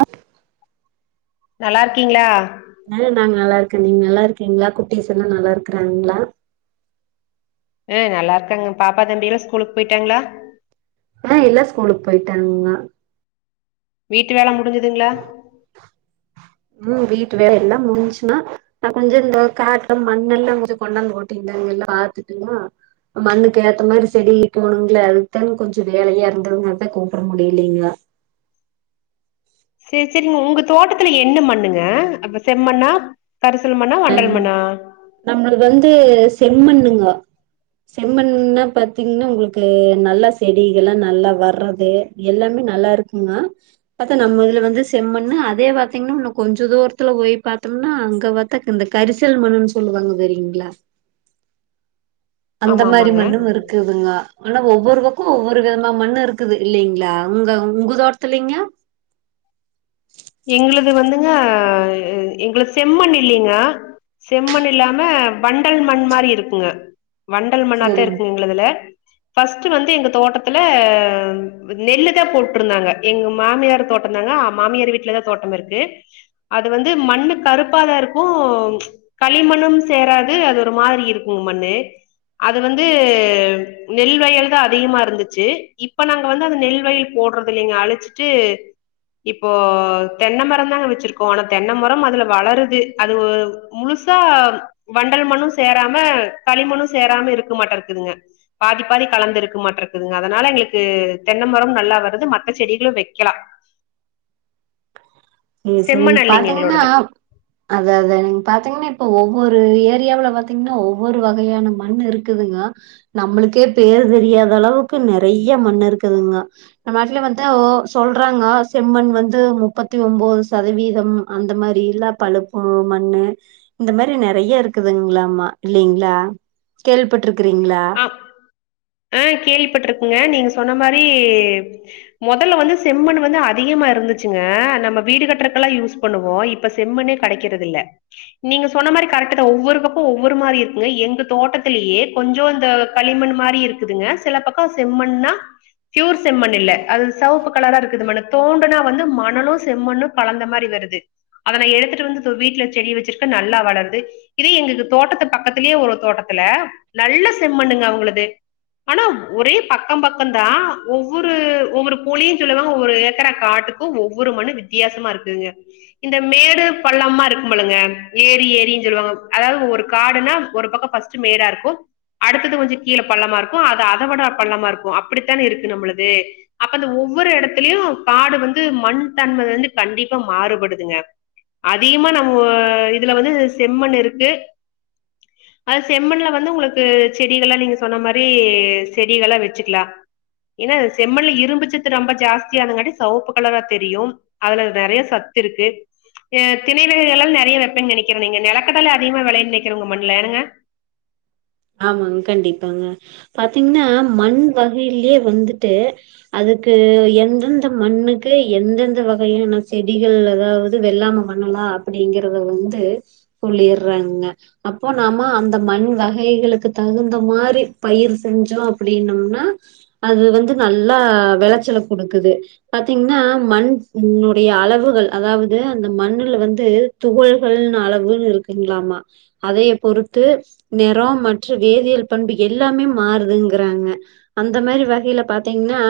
அ நல்லாருக்கீங்களா ஆ நாங்க நல்லாருக்கே நீங்க நல்லா இருக்கீங்களா குட்டிஸ்ல்லா நல்லா இருக்குறாங்களா அ நல்லருக்காங்க பாப்பா தம்பியிலா ஸ்கூலுக்கு போயிட்டாங்களா ஆ எல்லா ஸ்கூலுக்கு போயிட்டாங்க வீட்டு வேல முடிஞ்சுதுங்களா ம் வீட்டு வேல எல்லா முடிஞ்சுன்னா நா கொஞ்சோ இந்தோ காட்டம் மண்ணல்லாம் போது கொண்டாந்து கொட்டிந்து இங்கருந்து பாத்துட்டம்மா மண்ணுக்கு ஏத்த மாரி செடி போணுங்களே அதுக்தானேங்ளே கொஞ்சோ வேலையா இருந்ததுங்க அதுக்கு தா கூப்புட முடியலீங்க செரி செரிங்க உங்க தோட்டத்துல என்ன மண்ணுங்க அந்த செம்மண்ணா கரிசல் மண்ணா வண்டல் மண்ணா நம்மளுக்கு வந்து செம்மண்ணுங்க செம்மண்ன்னா பார்த்தீங்கன்னா உங்களுக்கு நல்லா செடிகலா நல்லா வர்றது எல்லாமே நல்லாருக்குங்க பத்தா நம்ம இதுல வந்து செம்மண்ணு அதே பாத்தீங்கன்னா இன்னோ கொஞ்ச தூரத்து போய் பாத்தோம்னா அங்க தக்கு இந்த கரிசல் மண்னுன்னு சொல்லுவாங்க தெரியுங்களா அந்த ஆமா மாதிரி ஆமாங்க மண்ணுமிருக்கு இருக்குதுங்க ஆனா ஒவ்வொரு பக்கோ ஒவ்வொரு விதமா மண்ணு இருக்குது இல்லலைங்களா உங்க உங்க தோட்டத்துல்லைங்க எங்களது வந்துங்க எங்களுது வந்துங்க செம்மண் இல்லைங்க செம்மண் இல்லாம வண்டல் மண் மாரி இருக்குங்க வண்டல் மண்ணாத்தா சரிங்க இருக்குங்க உங்களதுல ஃபஸ்ட்டு வந்து எங்க தோட்டத்துல நெல்லு தா போட்ருந்தாங்க எங்க மாமியார் தோட் ந்தாங்க மாமியார் வீட்டுலதா தோட்டமிருக்கு அது வந்து மண்ணு கருப்பாதா இருக்கு களிமண்ணும் சேராது அது ஒரு மாதிரி இருக்குங்க மண்ணு அது வந்து நெல்வயல் தா அதிகமா இருந்துச்சு இப்ப நாங்க வந்து அந்த நெல்வயல் போடுறது இல்லைங்க அழிச்சிட்டு இப்போ தென்ன மரம் தாங்க வச்சிருக்கோ ஆனா தென்ன மரம் அதுல வளருது அது முழுசா வண்டல் மண்ணும் சேராம களிமண்ணும் சேராம இருக்க மாட்டக்குங்க பாதி பாதி கலந்து இருக்க மாட்றதுங்க அதனால எங்களுக்கு தென்ன மரமு நல்லா வருது மத்த செடிகளு வைக்கலா செரி செரி செம்மணல்லிங்க பாத்தீங்கனா எங்களோடது அத அத நீங்க பாத்தீங்கனா இப்ப ஒவ்வொரு ஏரியாவுல பாத்தீங்கனா ஒவ்வொரு வகையான மண் இருக்கு இருக்குதுங்க நம்மளுக்கே பேர் தெரியாத அளவுக்கு நெறையா மண்ணு இருக்குதுங்கோ நம்ம நாட்டுல வந்து ஒ சொல்றாங்க செம்மண் வந்து முப்பத் தி ஒம்போது சதவீதம் அந்த மாரில்லா பழுப்பு மண்ணு இந்த மாரி நெறையா இருக்குதுங்களாமா இல்லைங்களா கேள்விப்பட்ருக்குறீங்களா ஆ ஆ கேள்விப்பட்ருக்குங்க நீங்க சொன்ன மாரி மொதல்ல வந்து செம்மண் வந்து அதிகமா இருந்துச்சுங்க நம்ம வீடு கட்டுறக்க எல்லா யூஸ் பண்ணுவோ இப்ப செம்மண்ணே கெடைக்கிறது இல்ல நீங்க சொன்ன மாரி கரெக்டுதா ஒவ்வொருக்கப்போ ஒவ்வொரு மாரி இருக்குங்க எங்க தோட்டத்திலேயே கொஞ்ச களிமண் மாதிரி இருக்குதுங்க சில பக்கோ செம்மண்ணா ஃப்யூர் செம்மண் இல்ல அது செவப்பு கலரா இருக்குது மண்ணு தோண்டுனா வந்து மணலு செம்மண்ணு கலந்த மாரி வருது அத நா எடுத்துட்டு வந்து இதோ வீட்ல செடி வச்சிருக்கே நல்லா வளருது இதே எங்களுக்கு தோட்டத்து பக்கத்துலயே ஒரு தோட்டத்துல நல்ல செம்மண்ணுங்க அவுங்களுது ஆனா ஒரே பக்கோ பக்கந்தா ஒவ்வொரு ஒவ்வொரு போழியு சொல்லுவாங்க ஒவ்வொரு ஏக்கரா காட்டு ஒவ்வொரு மண்ணு வித்தியாசமா இருக்குங்க இந்த மேடு பள்ளமா இருக்கும் பொழுங்க ஏரி ஏரினு சொல்லுவாங்க அதாவது ஒரு காடுனா ஒரு பக்கோ ஃபஸ்ட் டு மேடா இருக்கு அடுத்தது கொஞ்ச கீழ பள்ளமா இருக்கு அது அத விட பள்ளமா இருக்கு அப்டித்தான இருக்கு நம்மள்து அப்ப அ ஒவ்வொரு எடத்துலயு காடு வந்து மண் தன்ம வந்து கண்டிப்பா மாறுபடுதுங்க அதிகமா நம்ம இதுல வந்து செம்மண் இருக்கு அது செம்மண்ல வந்து உங்களுக் கு செடிகல்லா நீங்க சொன்ன மாரி செடிகல்லா வச்சுக்கலா ஏனா செம்மண்ல இரும்புச்சது ரொம்ப ஜாஸ்தியாதுங்காட்டி செவப்பு கலரா தெரியு அதுல நெறையா சத்து இருக்கு தினை வகைகள்லா நெறையா வெப்பேனு நெனைக்கறே நீங்க நெலக்கடல அதிகமா விலையனு நெனைக்கற உங்க மண்ணுல ஏனுங்க ஆமாங்க கண்டிப்பாங்க பாத்தீங்கனா மண் வகையிலயே வந்துட்டு அதுக்கு எந்தெந்த மண்ணுக்கு எந்தெந்த வகையான செடிகள் அதாவது வெள்ளாம பண் ணலா அப்டிங்கறத வந்து சொல்லிடுறாங்க அப்போ நாம அந்த மண் வ கைகளுக்கு தகுந்த மாரி பயிர் செஞ்சோ அப்டின்னம்னா அது வந்து நல்லா வெளச்சல குடுக்குது பாத்தீங்னா மண் உன்னுடைய அளவுகள் அதாவது அந்த மண்ணுல வந்து துகள்கள்னு அளவுன்னு இருக்குங்களாமா அதைய பொறுத்து நெ டா மற்றும் வேதியியல் பண்பு எல்லாமே மாறுதுங்கறாங்க அந்த மாரி வகையில பாத்தீங்கன்னா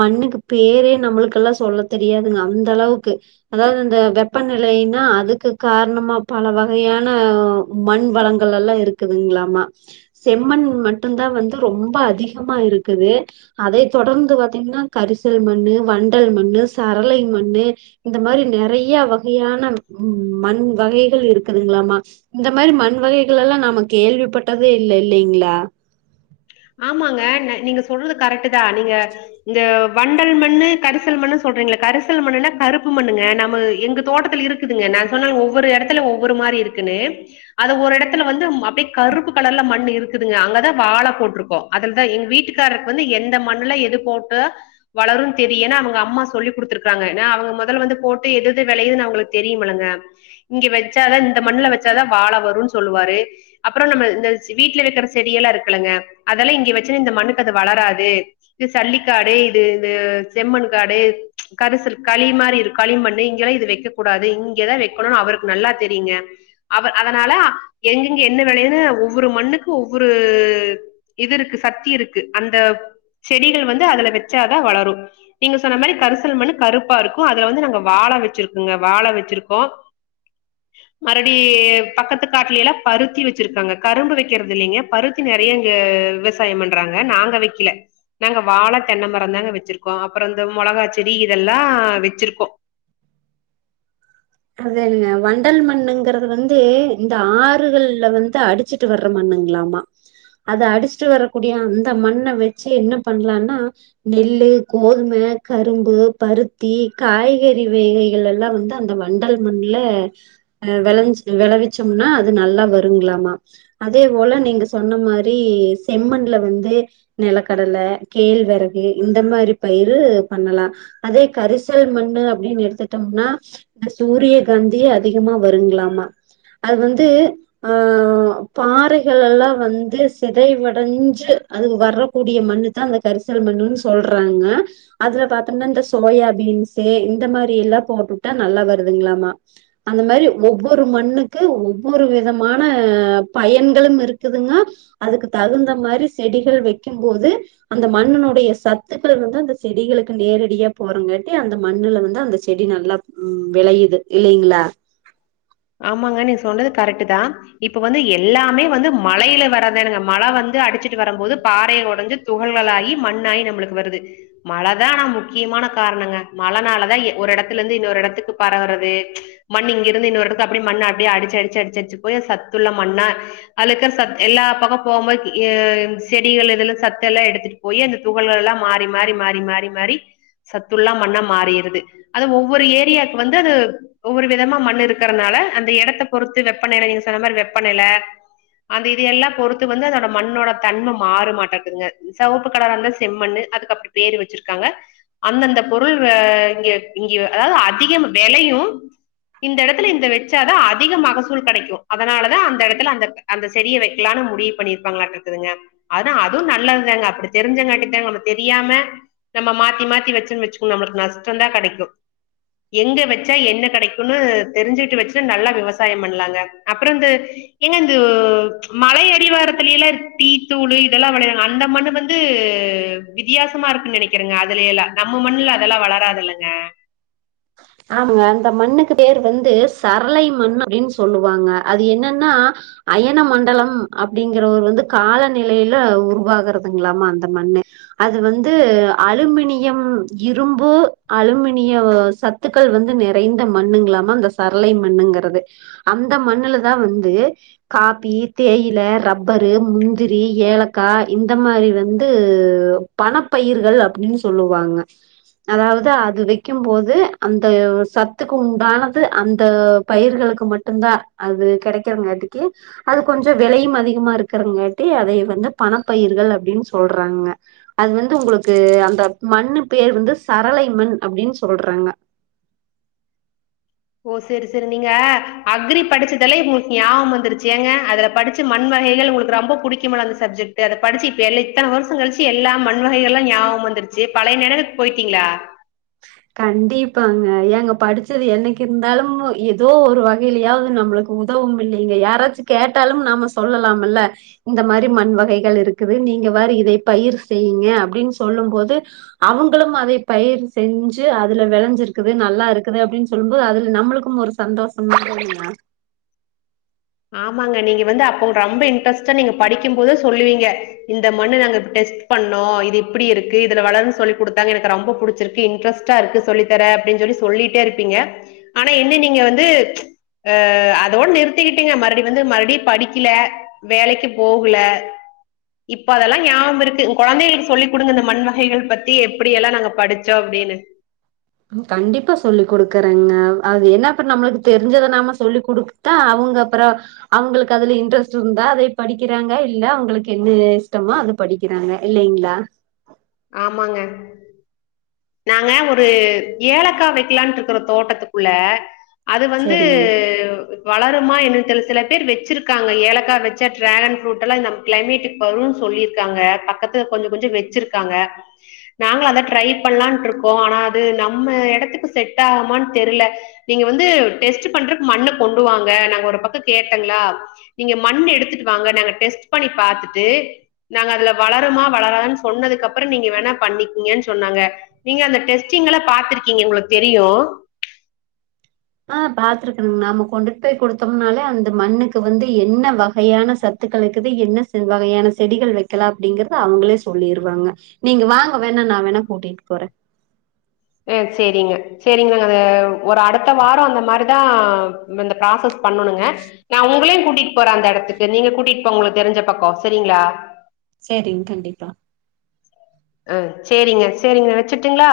மண்ணுக்கு பேரே நம்மளுக்கெல்லாம் சொல்ல தெரியாதுங்க அந்த அளவுக்கு அதாவது இந்த வெப்பநிலைன்னா அதுக்கு காரணமா பல வகையான மண் வளங்கள் எல்லாம் இருக்குதுங்களா அமா செம்மன் மட்டுந்தான் வந்து ரொம்ப அதிகமா இருக்குது அதை தொடர்ந்து பாத்தீங்கன்னா கரிசல் மண்ணு வண்டல் மண்ணு சரளை மண்ணு இந்த மாரி நறைய வகையான உ மண் வகைகள் இருக்குதுங்களாமா இந்த மாரி மண் வகைகள் எல்லாம் நாம கேள்விப்பட்டதே இல்ல இல்லைங்களா ஆமாங்க நா நீங்க சொல்றது கரெக்டு தான் நீங்க இந்த வண்டல் மண்ணு கரிசல் மண்ணு சொல்றீங்கள கரிசல் மண்ணுல்ல கருப்பு மண்ணுங்க நம்ம எங்க தோட்டத்துல இருக் குதுங்க நான் சொன்னல ஒவ்வொரு எடத்துல ஒவொரு மாரி இருக்குன்னு அது ஒரு எடத்துல வந்தும் அப்டியே கருப்பு கலர்ல மண் இருக்குதுங்க அங்கதான் வாழ போட் டுருக்கும் அதுலதான் எங்க வீட்டுக்காரருக்கு வந்து எந்த மண்ணுலாம் எது போட்ட வளரும் தெரியு என அவங்க அம்மா சொல்லி குடுத்துருக்கறாங்க ஏனா அவங்க முதல்ல வந்து போட்டு எதுது விளையதுன்னு அவங்களுக்கு தெரியுமுலங்க இங்க வச்சாதான் இந்த மண்ணுல வச்சாதான் வாழ வரும்ன்னனு சொல்லுவாரு அப்ரோ நம்ம இந்த வீட்டுல வைக்கிற செடியெல்லாம் இருக்குலங்க அதெல்லாம் இங்க வச்சுன்னு இந்த மண்ணுக்கு அது வளராது இது சல்லிக்காடு இது இந்த செம்மண் காடு கரிசல் களி மாதிரி இரு களிமண்ணு இங்கெல்லாம் இது வைக்க க்க கூடாது இங்கதான் வைக்கணும்னு அவருக்கு நல்லா தெரியுங்க அவ அதனால எங்கங்க என்ன வேிலையன்னு ஒவ்வொரு மண்ணுக்கு ஒவ்வொரு இது இருக்கு சக்தி இருக்கு அந்த செடிகள் வந்து அதுல வச்சாதான் வளரும் நீங்க சொன்ன மாதிரி கரிசல் மண் கருப்பா இருக்கும் அதுல வந்து நாங்க வாழ வச்சிருக்கங்க வாழ வச்சிருக்கோம் மறுடி பக்கத்து காட்டுல எல்லாம் பருத்தி வச்சிருக்காங்க கரும்பு வைக்கிறது இல்லங்க பருத்தி நறைய விவசாயம் பண்றாங்க நாங்க வைக்கல நாங்க வாழ தென்ன மரம் தாங்க வச்சிருக்கோம் அப்புறம் இந்த மிளகா செடி இதெல்லாம் வச்சிருக்கோம் அதனுங்கா வண்டல் மண்ணுங்கறிறது வந்து இந்த ஆறுகள்ல வந்து அடுத் வச்சிட்டு வர மண்ணனுங்களாமா அத அடிச்சுட்டு வரக்கூடிய அந்த மண்ண வச்சு என்ன பண்ணலனா நெல்லு கோதும கரும்பு பருத்தி காய்கறி வேகைகள் எல்லாம் வந்து அந்த மாதிரி மண்டல் மண்ல அ விளைஞ விளைவிச்சோம்னா அது நல்லா வருங்களாமா அதே போல நீங்க சொன்ன மாரி செம்மண்ல வந்து நிலக்கடல கேழ்விறகு இந்த மாரி பயர் பண்ணலாம் அதே கரிசல் மண்ணு அப்படின்னு எடுத்துட்டோம்னா இந்த சூரிய காந்திய அதிகமா வருங்களாமா அது வந்து ஆ பாறைகள் எல்லாம் வந்து சதைவடைஞ்சு அதுக்கு வரக்கூடிய மண்ணு தான் அந்த கரிசல் மண்ணுன்னு சொல்றாங்க அதுல பாத்தோம்னா இந்த சோயா பீன்ஸ் இந்த மாரி எல்லாம் போட்டுட்டா நல்லா வருதுங்களாமா அந்த மாரி ஒவ்வொரு மண்ணுக்கு ஒவ்வொரு விதமான பயன்களும் இருக்குதுங்க அதுக்கு தகுந்த மாரி செடிகள் வைக்கும்போது அந்த மண்ணனுடைய சத்துக்கள் வந்து அந்த செடிகளுக்கு நேரடியா போறங்கட்டி அந்த மண்ணுல வந்து அந்த செடி நல்லா உம் விளையுது இல்லலைங்களா ஆமாங்க நீங்க சொன்னது கரெக்ட் தான் இப்ப வந்து எல்லாமே வந்து மழையில வரதானுங்க மழை வந்து அடிச்சிட்டு வரும்போது பாறைய உடைஞ்சு துகள்களாயி மண்ணாயி நம்மளுக்கு வருது மழதா ஆனா முக்கியமான காரணங்க மழனாலதா ஒரு எடத்துல இருந்து இன்னோரு எடத்துக்கு பரவுறது மண் இங்கிருந்து இன்னோருக்கு அப்புடி மண்ண அப்டியே அடிச்சு அடிச்சு அடிச்சுடிச்சு போய் சத்துள்ள மண்ணா அலுக்கா எல்லா பக்கோ போகும்போது எ செடிகள் எதுலா சத்து எல்லா எடுத்துட் போய் அந்த துகள்கள் எல்லா மாறி மாறி மாறி மாறி மாறி சத்துள்ள மண்ணா மாறிருது அது ஒவ்வோரு ஏரியாவுக்கு வந்து அது ஒவ்வோரு விதமா மண்ண இருக் கறனால அந்த எடத்த பொறுத்து வெப்பநிலை நீங்க சொன்ன மாரி வெப்பநெல அந்த இது எல்லா பொறுத்து வந்து அதோட மண்ணோட தன்ம மாறு மாட்டேக்குதுங்க செவப்பு கலரா இருந்தா செம்மண்ணு அதுக்கு அப்டி பேரு வச்சிருக்காங்க அந்தந்த பொருள் வ இ இங்கயு இங்கயு அதாவது அதிகம் வெலையு இந்த இடத்து எடத்துல இந்த வச்சாத அதிக மகசூல் கெடைக்கு அதனாலதா அந்த எடத்துல அந்த அந்தப் செரிய வைக்கலான முடிவு அப்பிடி இருப்பாங்களாட்டூ இருக்குதுங்க அதா அதுவு நல்லதுதாங்க அப்படி தெரிஞ்சங்காட்டி தா ஒன்னு தெரியாம நம்ம மாத்தி மாத்தி வச்சேன்னு வச்சுகோங்க நம்மளுக்கு நஷ்டோ தா கெடைக்கு எங்க வச்சா என்ன கெடைக்குன்னு தெரிஞ்சுட்டு வச்சி நல்லா விவசாயம் பண்லாங்க அப்றோ இந் ஏங்க இந்தோ மலை அடிவாரத்துலல்லா டீ தூளு இதெல்லா விளையறாங்க அந்த மண்ணு வந்து வந்து வித்தியாசமா இருக்குன் நினைக்கிறேங்க அதுலெல்லா நம்ம மண்ணுல அதெல்லா வளராது இல்லங்க ஆமாங்க அந்த மண்ணுக்கு பேர் வந்து சரளை மண் அப்டின் சொல்லுவாங்க அது என்னன்னா அயன மண்டலம் அப்படிங்கற ஒருவரு வந்து காலநிலயில உருவாகறதுங்களாமா அந்த மண்ணு அது வந்து அலுமினியம் இரும்பு அலுமினிய சத் சத்துக்கள் வந்து நிறைந்த மண்ணுங்களாமா அந்த சரளை மண்ணுங்கிறது அந்த மண்ணுலதா வந்து காப்பி தேயில ரப்பரு முந்திரி ஏலக்கா இந்த மாரி வந்து பணப்பயிர்கள் அப்டினு சொல்லுவாங்க அதாவது அது வெக்கும்போது அந்த சத்துக்கு உண்டானது அந்த பயிர்களுக்கு மட்டுந்தா அது கிடைக்கறங்காட்டிக்கு அது கொஞ்சொ விலையூ அதிகமா இருக்கறங்காட்டி அதைய வந்து பணப்பயிர்கள் அப்டின் சொல்றாங்க அது வந்து உங்களுக்கு அந்த மண்ணு பேர் வந்து சரளை மண் அப்டின்னு சொல்றாங்க ஓ சேரி சேரி நீங்க அக்ரி படிச்சதெல்லா இப்ப உங்களுக்கு ஞாபம் வந்துருச்சு ஏங்க அதுல படிச்சு மண் வகைகள் உங்களுக்கு ரொம்ப புடிக்கும்ல அந்த சப்ஜெக்ட் அத படிச்சு இப்ப எல் இத்தன வருஷம் கழிச்சு எல்லா மண் வகைகளு ஞாபகோ வந் வந்துருச்சி பழைய நெனைவுக்கு போய்ட்டீங்ளா கண்டிப்பாங்க ஏங்க படிச்சது என்னைக்கு இருந்தாலு எதோ ஒரு வகையிலயாவது நம்மளுக் உதவும் இல்லைங்க யாராச்சு கேட்டாலும் நாம சொல்லலாம்ல்ல இந்த மாரி மண் வகைகள் இருக்குது நீங்க வேற இத பயிர் செய்யுங்க அப்டின்னு சொல்லும் போது அவுங்களும் அதே பயர செஞ்சு அதுல வெளைஞ்சிருக்குது நல்லா இருக்குது அப்டின்னு சொல்லும் போது அதுல நம்மளுக்கு மண் ஒரு சந்தோஷம் [inaudible] ஆமாங்க நீங்க வந்து அப்ப ரொம்ப இன்ட்ரெஸ்ட்டு நீங்க படிக்கும் போதே சொல்லுவீங்க இந்த மண்ணு நாங்க டெஸ்ட் பண்ணோ இது இப்டி இருக்கு இதுல வளரும் சொல்லி குடுத்தாங்க எனக்கு ரொம்ப படிச்சிருக்கு இன்ட்ரெஸ் ரா இருக்கு சொல்லித்தர அப்டின் சொல்லி சொல்லிட்டே இருப்பீங்க ஆனா என்ன நீங்க வந்து அ அதோட நிறுத்திக்கிட் ட்டீங்க மறுபடி வந்து மறுபடியு படிக்கில வேலைக்கு போகல இப்போ அதெல்லா ஞாவ்ம் இருக்கு ஒ கொழந்தைகளுக்கு சொல்லி குடுங்க இந்த மண் வகைகள் பத்தி எப்டியெல்ல நாங்க படிச்சோ அப்டின்னு கண்டிப்பா சொல்லி் கொடுக்கறேங்க அது என்ன அப்ரோ நம்ளுக்கு தெரிஞ்சத நாம சொல்லி குடுக் தா அவ்ங்க அப்ரோ அவுங்ளுக்கு அதுல இன்ட்ரெஸ்ட் இருந்தா அதே படிக்கிறாங்க இல்ல அவுங்ளுக்கு என்ன இஷ்டமோ அது படிக் கிறாங்க இல்லைங்களா ஆமாங்க நாங்க ஒரு ஏலக்கா வெக்கலான் இருக்றோ தோட்டத்துக்குள்ள அது வந்து சரிங்க வளருமா என்னென்னு தெர்ல சில பேர் வச்சிருக்காங்க ஏலக்கா வச்ச டிராகன் ஃப்ரூட் எல்லா நம் கிளைமேட்டு வருன் சொல்லிருக்காங்க பக்கத்து கொஞ்சொ கொஞ்சொ வெச்சிருக்காங்க நாங்களூ அதெ ட்ரை பண்லான்டு இருக்கோ ஆனா அது நம்ம எடத்துக்கு செட் ஆகமான்னு தெர்ல்ல நீங்க வந்து டெஸ்ட் பண்றக்கு மண்ண கொண்டு வாங்க நாங்க ஒரு பக்கோ கேட்டேங்ளா நீங்க மண்ணு எடுத்துட்டு வாங்க நாங்க டெஸ்ட் பண்ணி பாத்துட்டு நாங்க அதுல வளருமா வளராதுன்னு சொன்னதுக்கு அப்றோ நீங்க வேணா பண்ணிக்கீங்கனு சொன்னாங்க நீங்க அந்த டெஸ்ட்டிங்கலப் பாத்துருக்கீங்க உங்ளுக் தெரியு ஆ பாத்துருக்கணுங் நாம கொண்டுட் போய் குடுத்தோம்னாலே அந்த மண்ணுக்கு வந்து என்ன வகையான சத் சத்துக்களக்குது என்ன செல்வாக வகையான செடிகள் வெக்கலா அப்டீங்கறது அவுங்களே சொல்லிருவாங்க நீங்க வாங்க வேணா நா வேணா கூட்டிட்டு போறே ஏ செரிங்க செரிங்கங்க ஒரு அடுத்த வாரோ அந்த மாரிதா இந்த ப்ராசஸ் பண்ணணோங்க நா உங்களையு கூட்டிட்டு போறே அந்த எடத்துக்கு நீங்க கூட்டிட்டு போ உங்குளுக்கு தெரிஞ்ச பக்கோ செரிங்களா செரிங்க கண்டிப்பா அ செரிங்க செரிங்க வெச்சுட்டுங்களா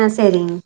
ஆ செரிங்க